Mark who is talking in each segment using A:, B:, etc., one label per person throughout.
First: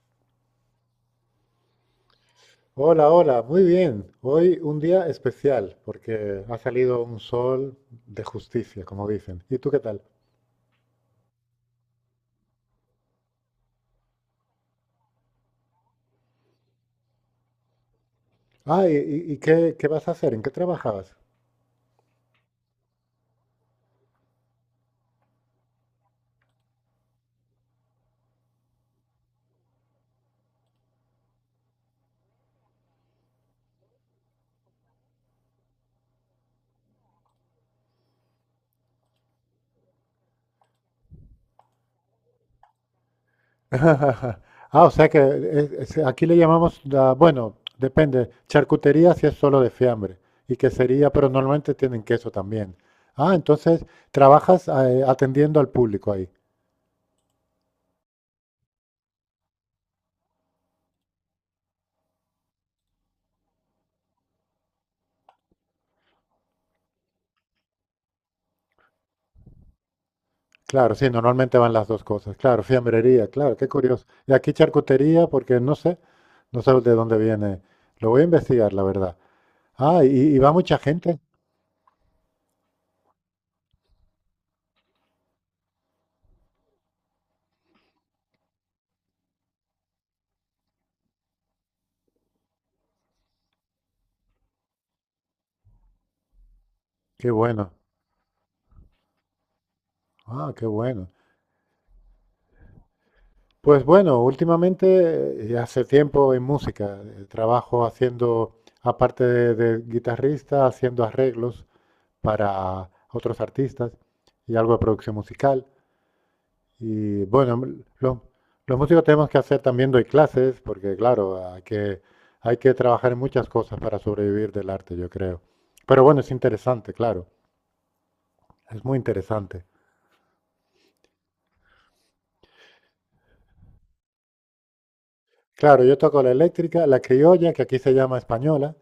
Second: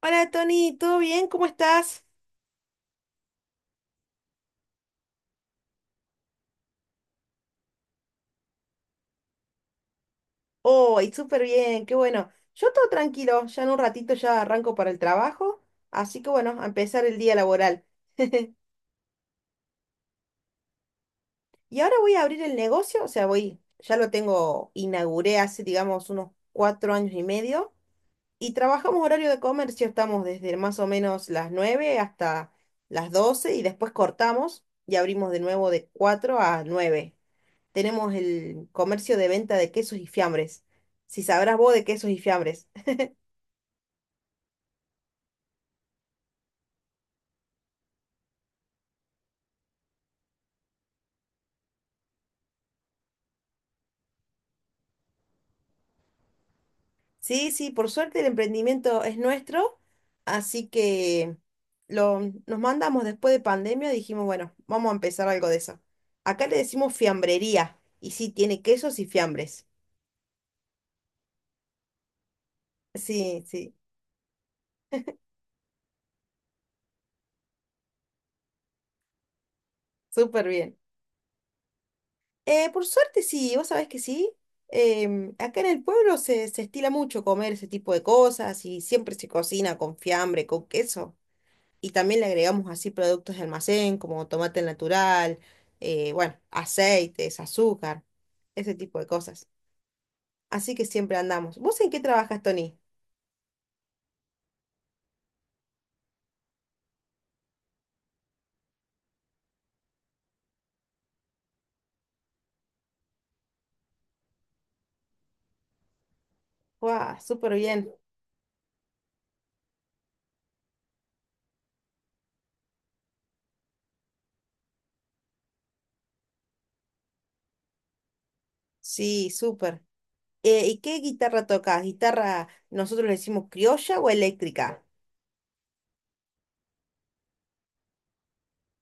A: Hola Tony, ¿todo bien? ¿Cómo estás?
B: Hola, hola, muy bien. Hoy un día especial porque ha salido un sol de justicia, como dicen. ¿Y tú qué tal?
A: Hoy, súper bien, qué bueno. Yo todo tranquilo, ya en un ratito ya arranco para el trabajo, así que bueno, a empezar el día laboral.
B: Ah, ¿y qué vas a hacer? ¿En qué trabajabas?
A: Y ahora voy a abrir el negocio, o sea, voy, ya lo tengo, inauguré hace, digamos, unos 4 años y medio, y trabajamos horario de comercio, estamos desde más o menos las 9 hasta las 12 y después cortamos y abrimos de nuevo de 4 a 9. Tenemos el comercio de venta de quesos y fiambres. Si sabrás vos de quesos y fiambres.
B: Ah, o sea que aquí le llamamos, bueno, depende, charcutería si es solo de fiambre y quesería, pero normalmente tienen queso también. Ah, entonces trabajas atendiendo al público ahí.
A: Sí, sí, por suerte el emprendimiento es nuestro, así que lo, nos mandamos después de pandemia, dijimos, bueno, vamos a empezar algo de eso. Acá le decimos fiambrería, y sí, tiene quesos y fiambres.
B: Claro, sí, normalmente van las dos cosas. Claro, fiambrería,
A: Sí,
B: claro, qué
A: sí,
B: curioso. Y aquí charcutería, porque no sé de dónde viene. Lo voy a investigar, la verdad. Ah, y
A: súper
B: va
A: bien.
B: mucha gente.
A: Por suerte sí, vos sabés que sí. Acá en el pueblo se estila mucho comer ese tipo de cosas y siempre se cocina con fiambre, con queso. Y también le agregamos así productos de almacén como tomate natural, bueno,
B: Qué
A: aceites,
B: bueno.
A: azúcar, ese tipo de cosas.
B: Ah, qué
A: Así que
B: bueno.
A: siempre andamos. ¿Vos en qué trabajas, Tony?
B: Pues bueno, últimamente, hace tiempo en música, trabajo haciendo, aparte de guitarrista, haciendo arreglos para otros artistas y algo de producción musical.
A: ¡Guau!
B: Y
A: Súper
B: bueno,
A: bien.
B: lo- los músicos tenemos que hacer también doy clases, porque claro, hay que trabajar en muchas cosas para sobrevivir del arte, yo creo. Pero bueno, es interesante, claro, es muy
A: Sí,
B: interesante.
A: súper. ¿Y qué guitarra tocas? ¿Guitarra, nosotros le decimos criolla o eléctrica?
B: Claro, yo toco la eléctrica, la criolla, que aquí se llama española,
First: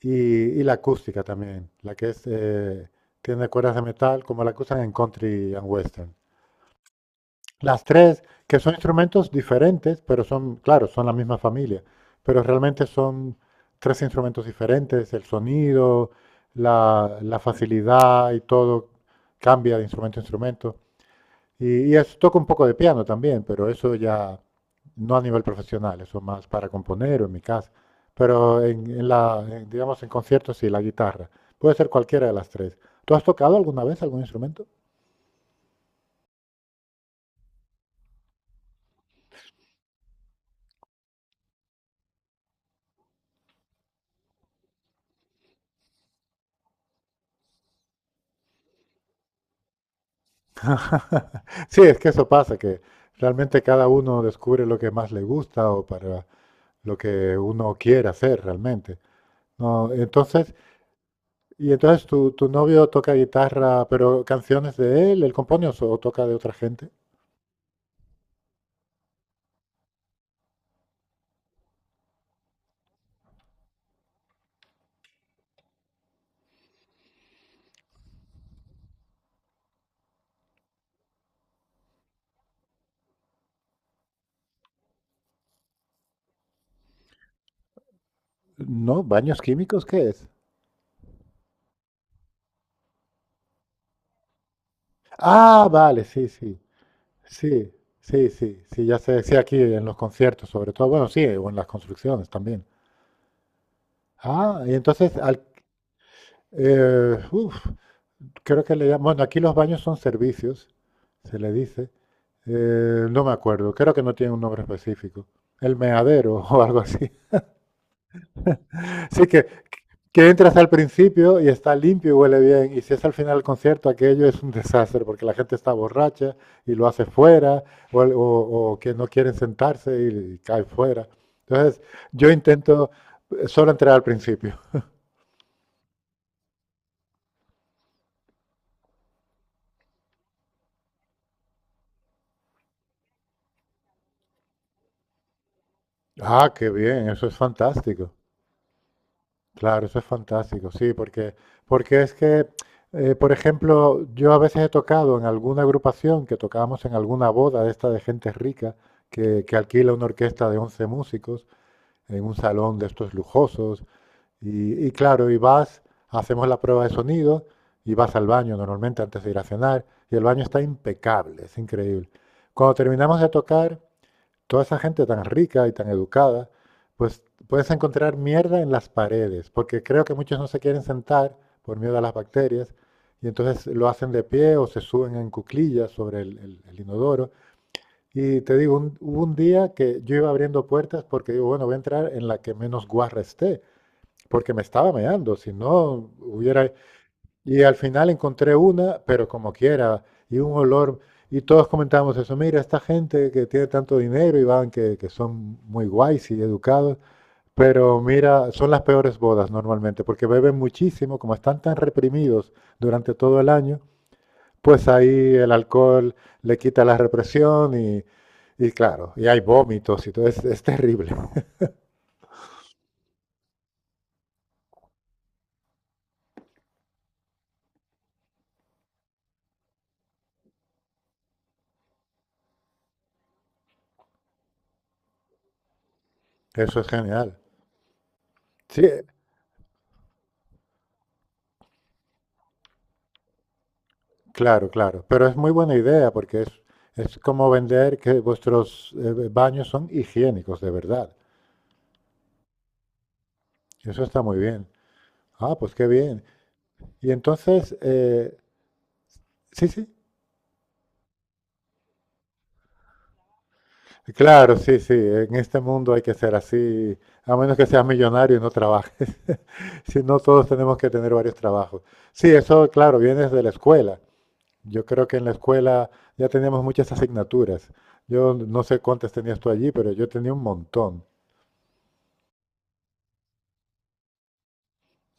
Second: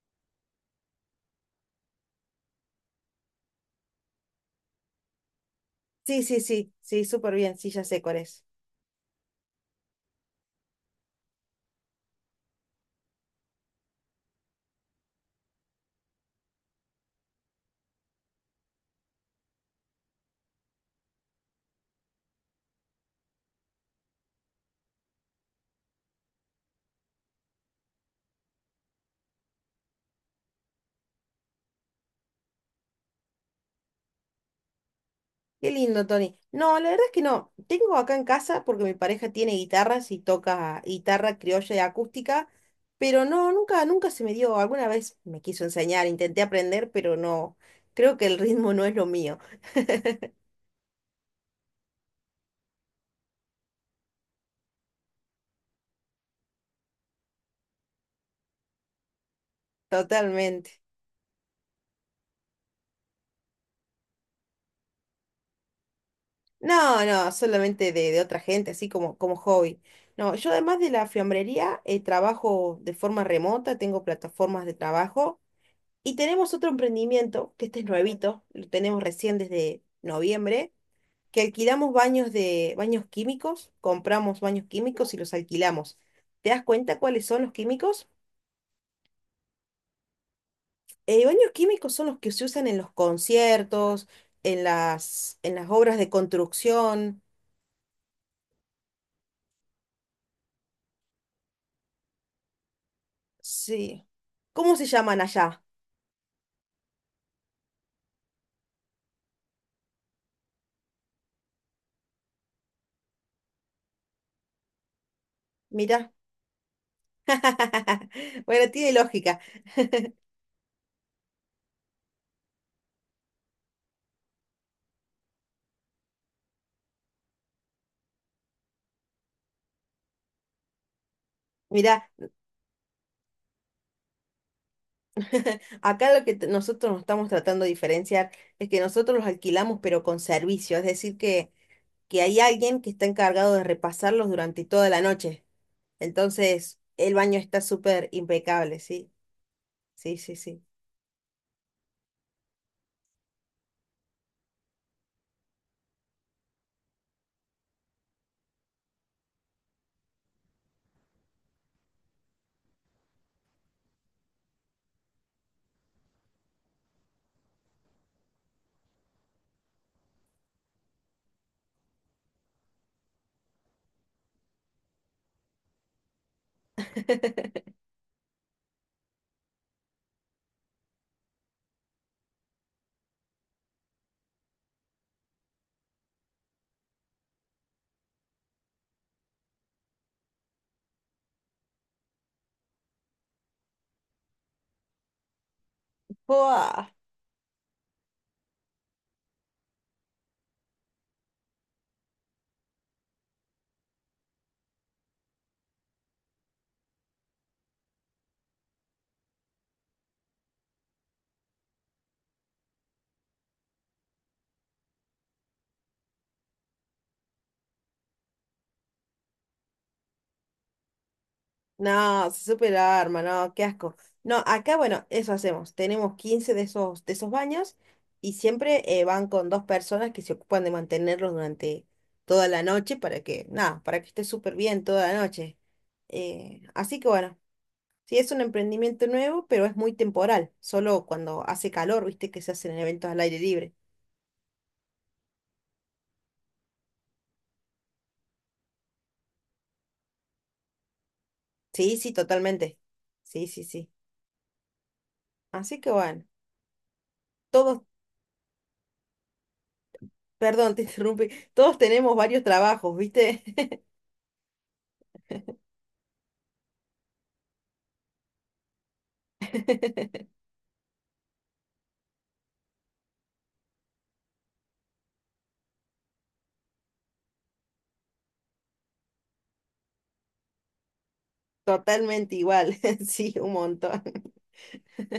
B: y, y la acústica también, la que es, tiene cuerdas de metal, como la que usan en country and western.
A: Sí, sí, sí, sí, súper bien, sí, ya
B: Las
A: sé cuál
B: tres,
A: es.
B: que son instrumentos diferentes, pero son, claro, son la misma familia, pero realmente son tres instrumentos diferentes, el sonido, la facilidad y todo cambia de instrumento a instrumento. Y toco un poco de piano también, pero eso ya no a nivel profesional, eso más para componer o en mi casa. Pero en, digamos, en conciertos sí, la guitarra. Puede ser cualquiera de las tres. ¿Tú has tocado alguna vez algún instrumento?
A: Qué lindo, Tony. No, la verdad es que no. Tengo acá en casa porque mi pareja tiene guitarras y toca guitarra criolla y acústica, pero no, nunca, nunca se me dio. Alguna vez me quiso enseñar, intenté aprender, pero no. Creo que el ritmo no es lo mío.
B: Ajá. Sí, es que eso pasa, que realmente cada uno descubre lo que más le gusta o para lo que uno quiere hacer realmente. No, entonces,
A: Totalmente.
B: y entonces tu novio toca guitarra, pero canciones de él, él compone o toca de otra gente.
A: No, no, solamente de otra gente, así como hobby. No, yo además de la fiambrería, trabajo de forma remota, tengo plataformas de trabajo y tenemos otro emprendimiento, que este es nuevito, lo tenemos recién desde noviembre que alquilamos baños químicos, compramos baños químicos y los alquilamos. ¿Te das cuenta cuáles son los químicos?
B: No, baños químicos, ¿qué es?
A: Baños químicos son los que se usan en los conciertos, en las, en
B: Ah,
A: las obras
B: vale,
A: de
B: sí, sí,
A: construcción.
B: sí, sí, sí, sí, ya sé, sí, aquí en los conciertos sobre todo, bueno, sí, o en las construcciones también.
A: Sí.
B: Ah, y
A: ¿Cómo se
B: entonces,
A: llaman allá?
B: uf, creo que le llaman, bueno, aquí los baños son servicios, se le dice. No me acuerdo, creo que no tiene un nombre específico. El
A: Mira.
B: meadero o algo así.
A: Bueno, tiene
B: Así
A: lógica.
B: que entras al principio y está limpio y huele bien. Y si es al final del concierto, aquello es un desastre porque la gente está borracha y lo hace fuera o que no quieren sentarse y cae fuera. Entonces,
A: Mira,
B: yo intento solo entrar al principio.
A: acá lo que nosotros nos estamos tratando de diferenciar es que nosotros los alquilamos pero con servicio, es decir que hay alguien que está encargado de repasarlos durante toda la noche.
B: Ah, qué
A: Entonces,
B: bien,
A: el
B: eso es
A: baño está súper
B: fantástico.
A: impecable, sí,
B: Claro, eso es
A: sí, sí, sí.
B: fantástico, sí, porque, porque es que, por ejemplo, yo a veces he tocado en alguna agrupación que tocábamos en alguna boda de esta de gente rica que alquila una orquesta de 11 músicos en un salón de estos lujosos y claro, hacemos la prueba de sonido y vas al baño normalmente antes de ir a cenar y el baño está impecable, es increíble. Cuando terminamos de tocar, toda esa gente tan rica y tan educada, pues puedes encontrar mierda en las paredes, porque creo que muchos no se quieren sentar por miedo a las bacterias, y entonces lo hacen de pie o se suben en cuclillas sobre el inodoro. Y te digo, hubo un día que yo iba abriendo puertas porque digo, bueno, voy a entrar en la que menos guarra esté, porque me estaba meando, si no hubiera...
A: ¡Buah!
B: Y al final encontré una, pero como quiera, y un olor. Y todos comentábamos eso, mira, esta gente que tiene tanto dinero y van, que son muy guays y educados, pero mira, son las peores bodas normalmente, porque beben muchísimo, como están tan reprimidos durante todo el año, pues ahí el alcohol le quita la represión y claro, y hay vómitos y todo, es terrible.
A: No, se súper arma, no, qué asco. No, acá, bueno, eso hacemos. Tenemos 15 de esos baños y siempre van con dos personas que se ocupan de mantenerlos durante toda la noche para que, nada, para que esté súper bien toda la noche.
B: Eso es
A: Así que bueno,
B: genial.
A: sí, es un
B: Sí,
A: emprendimiento nuevo, pero es muy temporal. Solo cuando hace calor, viste, que se hacen eventos al aire libre.
B: claro, claro, pero es muy buena idea porque es como vender que vuestros baños son higiénicos de verdad.
A: Sí, sí, totalmente. Sí, sí, sí.
B: Eso está muy bien. Ah, pues
A: Así
B: qué
A: que
B: bien.
A: bueno,
B: Y entonces,
A: todos,
B: sí, sí,
A: perdón, te interrumpí, todos tenemos varios trabajos, ¿viste?
B: claro, sí, sí, en este mundo hay que ser así, a menos que seas millonario y no trabajes. Si no, todos tenemos que tener varios trabajos. Sí, eso, claro, viene desde la escuela. Yo creo que en la escuela ya teníamos muchas asignaturas. Yo no sé cuántas tenías tú allí, pero yo tenía un montón.
A: Totalmente igual, sí, un montón.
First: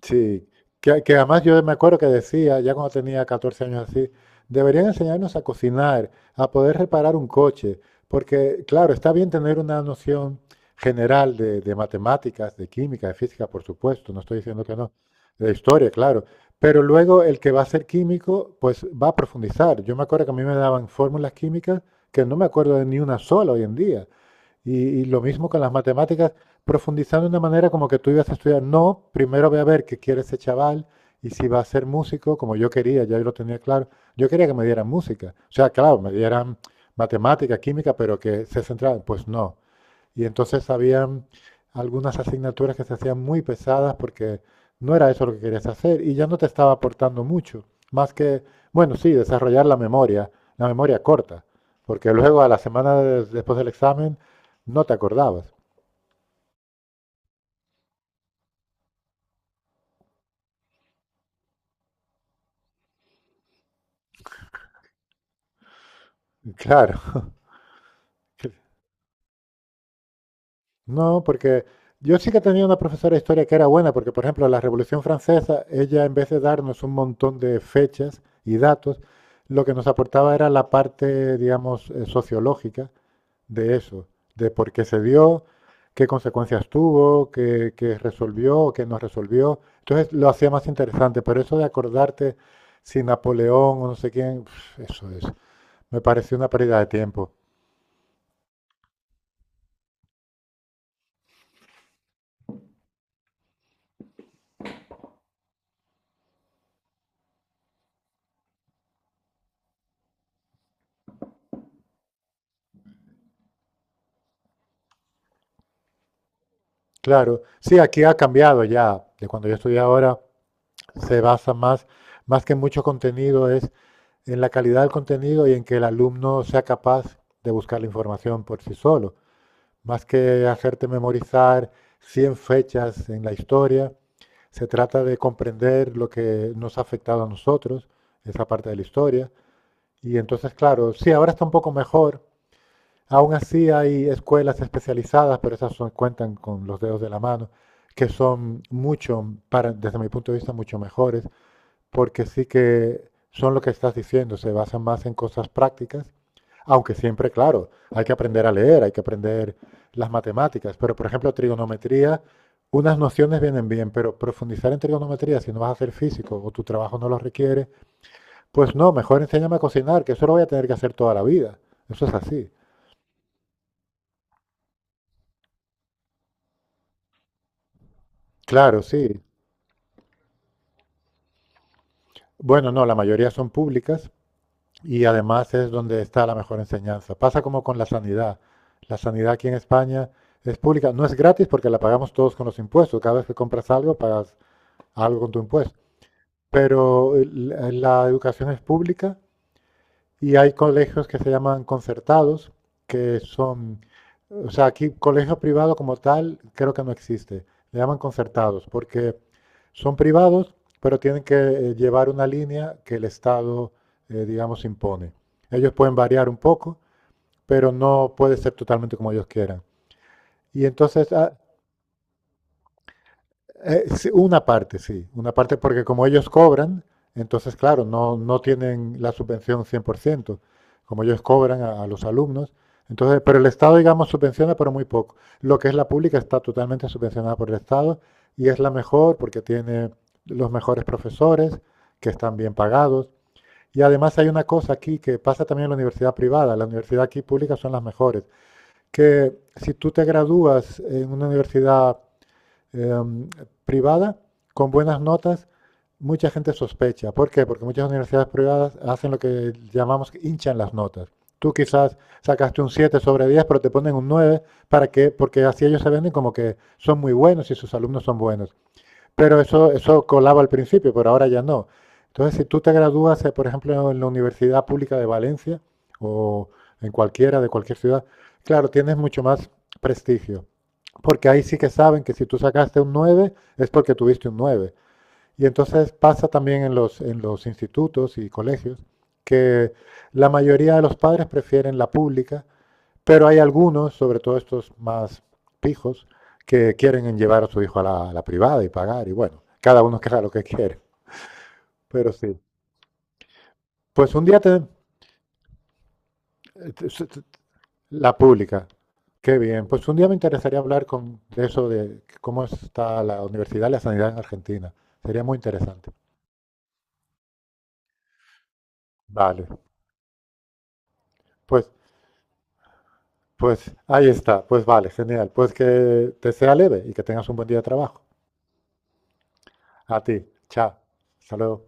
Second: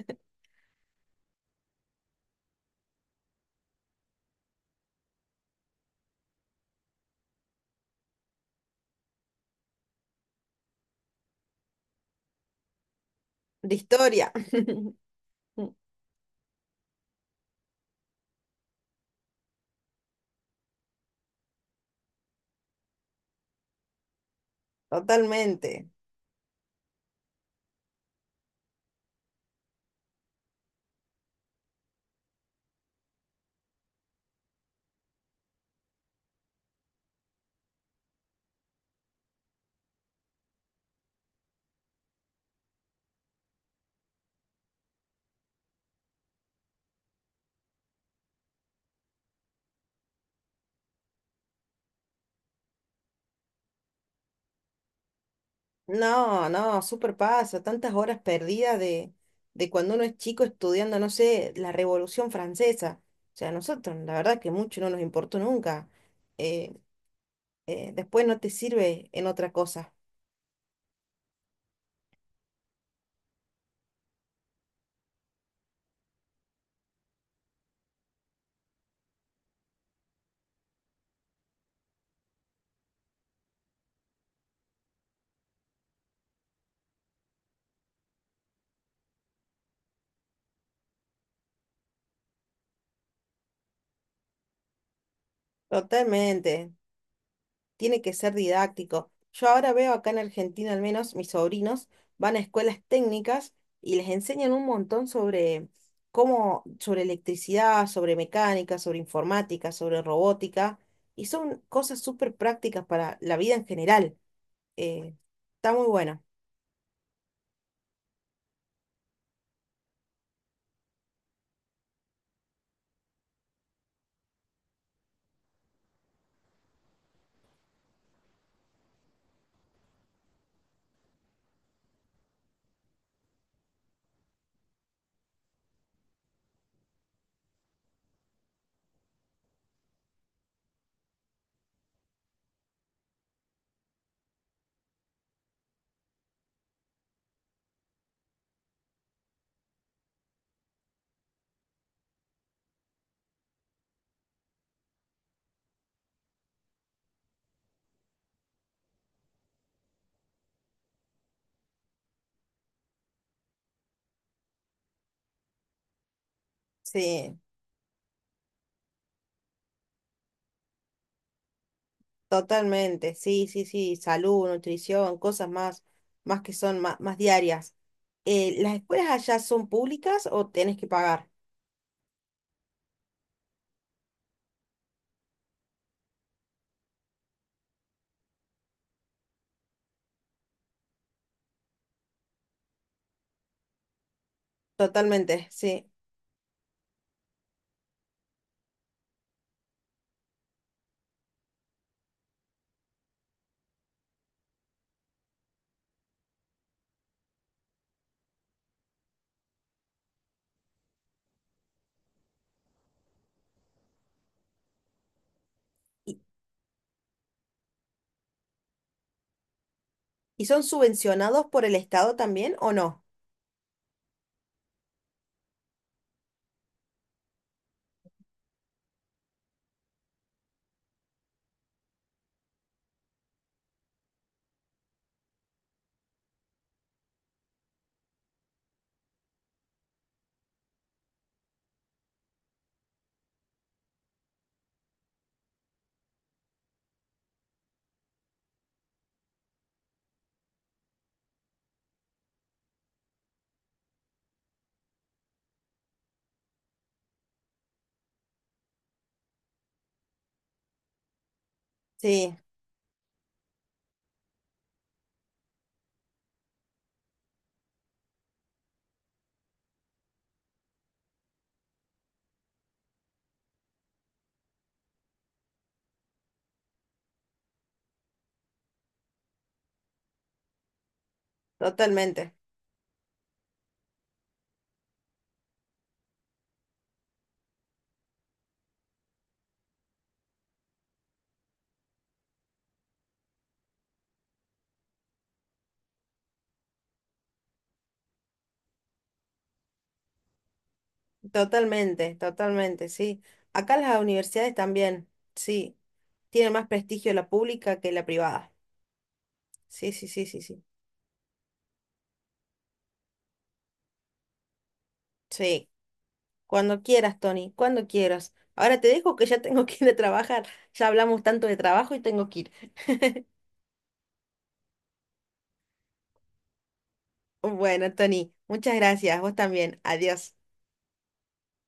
B: Sí, que además yo me acuerdo que decía, ya cuando tenía 14 años así, deberían enseñarnos a cocinar, a poder reparar un coche, porque claro, está bien tener una noción general de matemáticas, de química, de física, por
A: De
B: supuesto, no
A: historia,
B: estoy diciendo que no, de historia, claro, pero luego el que va a ser químico, pues va a profundizar. Yo me acuerdo que a mí me daban fórmulas químicas que no me acuerdo de ni una sola hoy en día. Y, y lo mismo con las
A: totalmente.
B: matemáticas, profundizando de una manera como que tú ibas a estudiar. No, primero voy a ver qué quiere ese chaval y si va a ser músico, como yo quería, ya yo lo tenía claro. Yo quería que me dieran música. O sea, claro, me dieran matemática, química, pero que se centraran. Pues no. Y entonces habían algunas asignaturas que se hacían muy pesadas porque no era eso lo que querías hacer y ya no te estaba aportando mucho, más que, bueno, sí, desarrollar la memoria corta, porque luego a la semana después del examen no te acordabas.
A: No, no, súper pasa, tantas horas perdidas de cuando uno es chico estudiando, no sé, la Revolución Francesa. O sea, a nosotros, la verdad que mucho no nos importó nunca. eh.
B: Claro,
A: Después no te sirve en otra cosa.
B: no, porque yo sí que tenía una profesora de historia que era buena, porque por ejemplo la Revolución Francesa, ella en vez de darnos un montón de fechas y datos, lo que nos aportaba era la parte, digamos, sociológica de eso, de por qué se dio, qué consecuencias tuvo, qué resolvió qué no resolvió. Entonces lo hacía más interesante, pero eso de acordarte si Napoleón o no sé quién, eso es, me pareció una
A: Totalmente,
B: pérdida de tiempo.
A: tiene que ser didáctico. Yo ahora veo acá en Argentina al menos, mis sobrinos van a escuelas técnicas y les enseñan un montón sobre cómo, sobre electricidad, sobre mecánica, sobre informática, sobre robótica, y son cosas súper prácticas para la vida en general. Eh, Está muy bueno.
B: Claro, sí, aquí ha cambiado ya, de cuando yo estudié ahora, se basa más, más que en mucho contenido, es en la calidad del contenido y en que el alumno sea capaz de buscar la información por sí solo, más que hacerte memorizar 100 fechas en la historia. Se trata de comprender lo que nos ha afectado a nosotros, esa parte de la historia. Y entonces, claro, sí, ahora está un poco mejor. Aún así hay escuelas especializadas, pero esas cuentan con los dedos de la mano, que son mucho, para, desde mi punto de vista, mucho mejores porque sí que son lo que estás diciendo, se basan más en cosas prácticas, aunque siempre, claro, hay que aprender a leer, hay que aprender las matemáticas, pero por ejemplo, trigonometría, unas nociones vienen bien, pero profundizar en trigonometría, si no vas a ser físico o tu trabajo no lo
A: Sí.
B: requiere, pues no, mejor enséñame a cocinar, que eso lo voy a tener que hacer toda la vida. Eso es así.
A: Totalmente, sí, sí, sí, salud, nutrición, cosas más que son más diarias. ¿Las
B: Claro,
A: escuelas
B: sí.
A: allá son públicas o tenés que pagar?
B: Bueno, no, la mayoría son públicas, y además es donde está la mejor enseñanza. Pasa como con la sanidad. La sanidad aquí en España es pública, no es gratis porque la pagamos todos con los impuestos. Cada vez que compras algo, pagas algo con tu
A: Totalmente,
B: impuesto.
A: sí.
B: Pero la educación es pública y hay colegios que se llaman concertados, que son, o sea, aquí colegio privado como tal creo que no existe. Le llaman concertados porque son privados, pero tienen que llevar una línea que el Estado, digamos, impone. Ellos pueden
A: ¿Y,
B: variar un poco, pero no puede ser totalmente como ellos quieran.
A: y son
B: Y entonces
A: subvencionados por el Estado también o no?
B: Sí. Una parte porque como ellos cobran, entonces, claro, no tienen la subvención 100% como ellos cobran a los alumnos. Entonces, pero el Estado, digamos, subvenciona, pero muy poco. Lo que es la pública está totalmente subvencionada por el Estado y es la mejor porque tiene los mejores profesores que están bien pagados. Y además hay una cosa aquí que pasa también en la universidad privada. La universidad aquí pública son las mejores. Que si tú te gradúas en una universidad eh, privada con buenas notas, mucha gente sospecha. ¿Por qué? Porque muchas universidades privadas hacen lo que llamamos hinchan las notas. Tú quizás
A: Sí,
B: sacaste un 7 sobre 10 pero te ponen un 9 para que, porque así ellos se venden como que son muy buenos y sus alumnos son buenos. Pero eso colaba al principio, pero ahora ya no. Entonces, si tú te gradúas, por ejemplo, en la Universidad Pública de Valencia o en cualquiera de cualquier ciudad, claro, tienes mucho más prestigio. Porque ahí sí que saben que si
A: totalmente,
B: tú sacaste un 9 es porque tuviste un nueve. Y entonces pasa también en los, institutos y colegios que la mayoría de los padres prefieren la pública, pero hay algunos, sobre todo estos más pijos, que quieren llevar a su hijo a la privada y pagar. Y bueno, cada uno queda lo que quiere. Pero
A: totalmente,
B: sí.
A: totalmente, sí. Acá las
B: Pues un día
A: universidades
B: te,
A: también, sí, tienen más prestigio la pública que la
B: La
A: privada.
B: pública. Qué bien. Pues
A: Sí,
B: un
A: sí,
B: día me
A: sí, sí,
B: interesaría
A: sí.
B: hablar con, de eso, de cómo está la universidad y la sanidad en Argentina. Sería muy
A: Sí.
B: interesante.
A: Cuando quieras, Tony, cuando quieras. Ahora te dejo que ya
B: Vale.
A: tengo que ir a trabajar. Ya hablamos tanto de
B: Pues,
A: trabajo y tengo que ir.
B: pues ahí está. Pues vale, genial. Pues que te sea leve y que tengas un buen día de
A: Bueno,
B: trabajo.
A: Tony, muchas gracias. Vos también.
B: A ti.
A: Adiós.
B: Chao. Hasta luego.